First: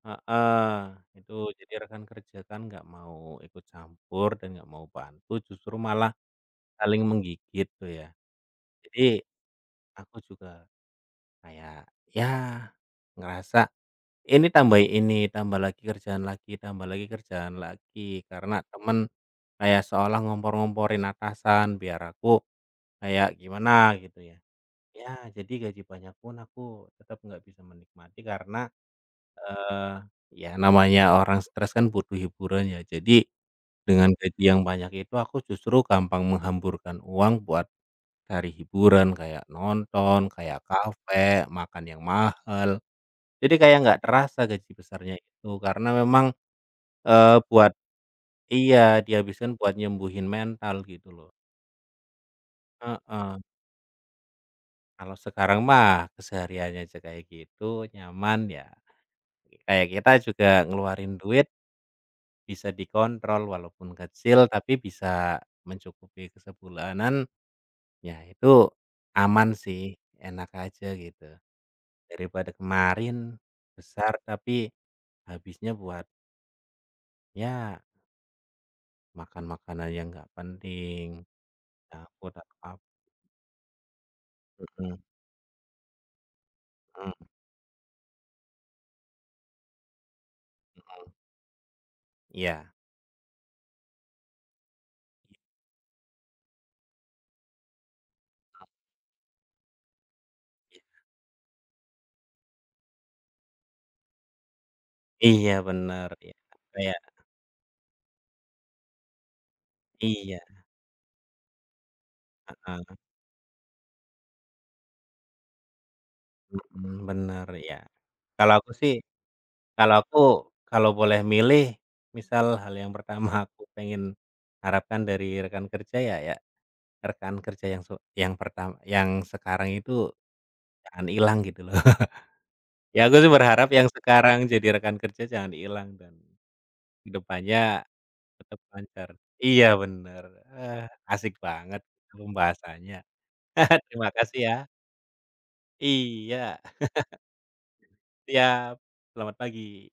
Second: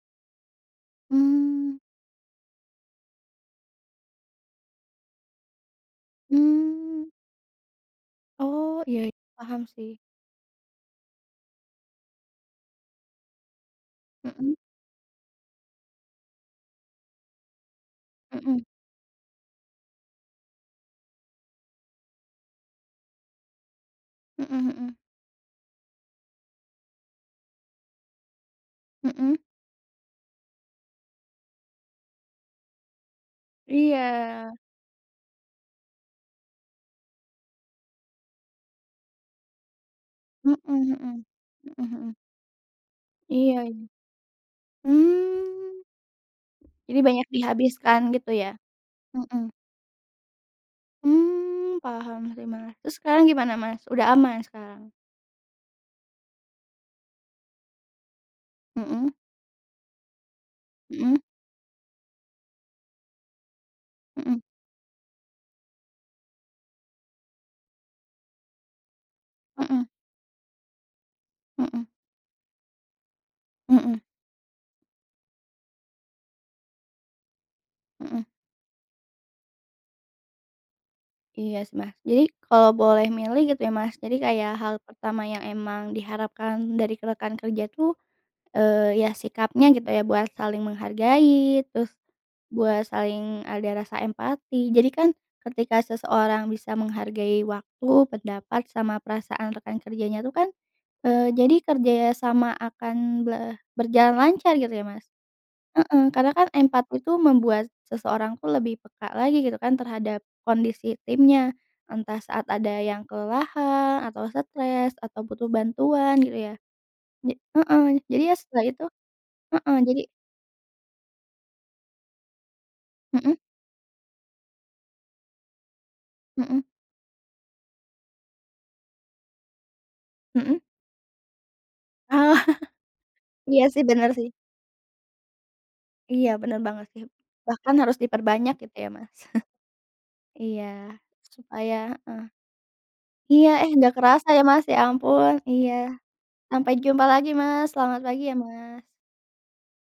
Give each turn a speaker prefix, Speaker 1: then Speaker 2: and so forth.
Speaker 1: Heeh. Itu, jadi
Speaker 2: Mmm.
Speaker 1: rekan kerja kan nggak mau ikut campur dan nggak mau bantu, justru malah saling
Speaker 2: Mmm.
Speaker 1: menggigit tuh, ya.
Speaker 2: Oh, iya
Speaker 1: Jadi,
Speaker 2: iya, paham, sih.
Speaker 1: aku juga kayak, ya, ngerasa ini
Speaker 2: Mhm.
Speaker 1: tambahin ini, tambah lagi kerjaan lagi tambah lagi kerjaan lagi, karena
Speaker 2: Mhm.
Speaker 1: teman kayak seolah ngompor-ngomporin atasan biar aku kayak gimana gitu, ya.
Speaker 2: Mhm mhm.
Speaker 1: Ya, jadi gaji banyak pun aku tetap nggak bisa menikmati karena,
Speaker 2: Mhm.
Speaker 1: eee, ya, namanya orang stres kan butuh hiburan ya. Jadi, dengan gaji
Speaker 2: Iya.
Speaker 1: yang banyak itu aku justru gampang menghamburkan uang buat cari hiburan kayak nonton,
Speaker 2: Mhm
Speaker 1: kayak
Speaker 2: mhm,
Speaker 1: kafe, makan
Speaker 2: mhm
Speaker 1: yang
Speaker 2: mhm.
Speaker 1: mahal. Jadi,
Speaker 2: Iya
Speaker 1: kayak
Speaker 2: ya.
Speaker 1: nggak terasa gaji besarnya itu.
Speaker 2: Hmm.
Speaker 1: Karena memang,
Speaker 2: Jadi banyak
Speaker 1: eee, buat
Speaker 2: dihabiskan, gitu, ya?
Speaker 1: iya,
Speaker 2: Mhm.
Speaker 1: dihabiskan buat nyembuhin mental, gitu lho.
Speaker 2: Hmm, paham sih, Mas. Terus sekarang
Speaker 1: Heeh.
Speaker 2: gimana, Mas? Udah aman sekarang?
Speaker 1: Kalau sekarang mah kesehariannya aja kayak gitu, nyaman, ya,
Speaker 2: Mhm.
Speaker 1: kayak kita juga ngeluarin
Speaker 2: Mhm.
Speaker 1: duit bisa dikontrol. Walaupun
Speaker 2: Mhm.
Speaker 1: kecil, tapi bisa mencukupi ke sebulanan, ya, itu aman
Speaker 2: Mhm.
Speaker 1: sih, enak aja, gitu.
Speaker 2: Mhm.
Speaker 1: Daripada kemarin,
Speaker 2: Mhm.
Speaker 1: besar tapi habisnya buat ya
Speaker 2: Mhm.
Speaker 1: makan-makanan yang nggak penting,
Speaker 2: Iya sih, Mas. Jadi,
Speaker 1: takut atau
Speaker 2: kalau
Speaker 1: ap
Speaker 2: boleh milih gitu ya Mas, jadi kayak hal
Speaker 1: Mhm.
Speaker 2: pertama yang emang diharapkan dari
Speaker 1: Hmm.
Speaker 2: rekan kerja tuh, eee, ya, sikapnya gitu, ya, buat saling
Speaker 1: Mhm.
Speaker 2: menghargai, terus
Speaker 1: Iya.
Speaker 2: buat saling ada rasa empati. Jadi kan,
Speaker 1: Iya.
Speaker 2: ketika seseorang bisa menghargai waktu, pendapat,
Speaker 1: Mmm.
Speaker 2: sama perasaan rekan kerjanya itu kan,
Speaker 1: Ya.
Speaker 2: eee, jadi kerja sama akan be berjalan lancar gitu ya, Mas?
Speaker 1: Iya,
Speaker 2: Heeh,
Speaker 1: benar.
Speaker 2: karena
Speaker 1: Iya,
Speaker 2: kan
Speaker 1: kayak
Speaker 2: empati itu membuat seseorang tuh lebih peka lagi gitu kan, terhadap
Speaker 1: Iya.
Speaker 2: kondisi timnya. Entah saat ada
Speaker 1: Heeh.
Speaker 2: yang kelelahan, atau stres, atau butuh bantuan, gitu, ya?
Speaker 1: Mhm,
Speaker 2: Ja
Speaker 1: benar, iya.
Speaker 2: heeh, jadi ya
Speaker 1: Kalau
Speaker 2: setelah
Speaker 1: aku
Speaker 2: itu
Speaker 1: sih
Speaker 2: heeh,
Speaker 1: kalau
Speaker 2: jadi
Speaker 1: aku, kalau boleh milih, misal hal yang pertama
Speaker 2: Mhm.
Speaker 1: aku pengen harapkan dari rekan kerja ya ya,
Speaker 2: Mhm.
Speaker 1: rekan kerja yang su yang pertam yang sekarang itu
Speaker 2: Mhm.
Speaker 1: jangan hilang, gitu lho. Ya, aku sih
Speaker 2: Iya,
Speaker 1: berharap
Speaker 2: sih.
Speaker 1: yang
Speaker 2: Benar sih.
Speaker 1: sekarang jadi rekan kerja jangan hilang, dan,
Speaker 2: Iya, benar banget sih.
Speaker 1: kehidupannya
Speaker 2: Bahkan harus diperbanyak
Speaker 1: tetap
Speaker 2: gitu ya,
Speaker 1: lancar.
Speaker 2: Mas?
Speaker 1: Iya, benar.
Speaker 2: Iya.
Speaker 1: Ah, asik
Speaker 2: Supaya
Speaker 1: banget
Speaker 2: heeh.
Speaker 1: pembahasannya.
Speaker 2: Iya, eh, nggak
Speaker 1: Terima
Speaker 2: kerasa
Speaker 1: kasih,
Speaker 2: ya,
Speaker 1: ya?
Speaker 2: Mas, ya ampun. Iya.
Speaker 1: Iya.
Speaker 2: Sampai jumpa lagi, Mas. Selamat pagi ya,
Speaker 1: Siap.
Speaker 2: Mas.
Speaker 1: Selamat pagi.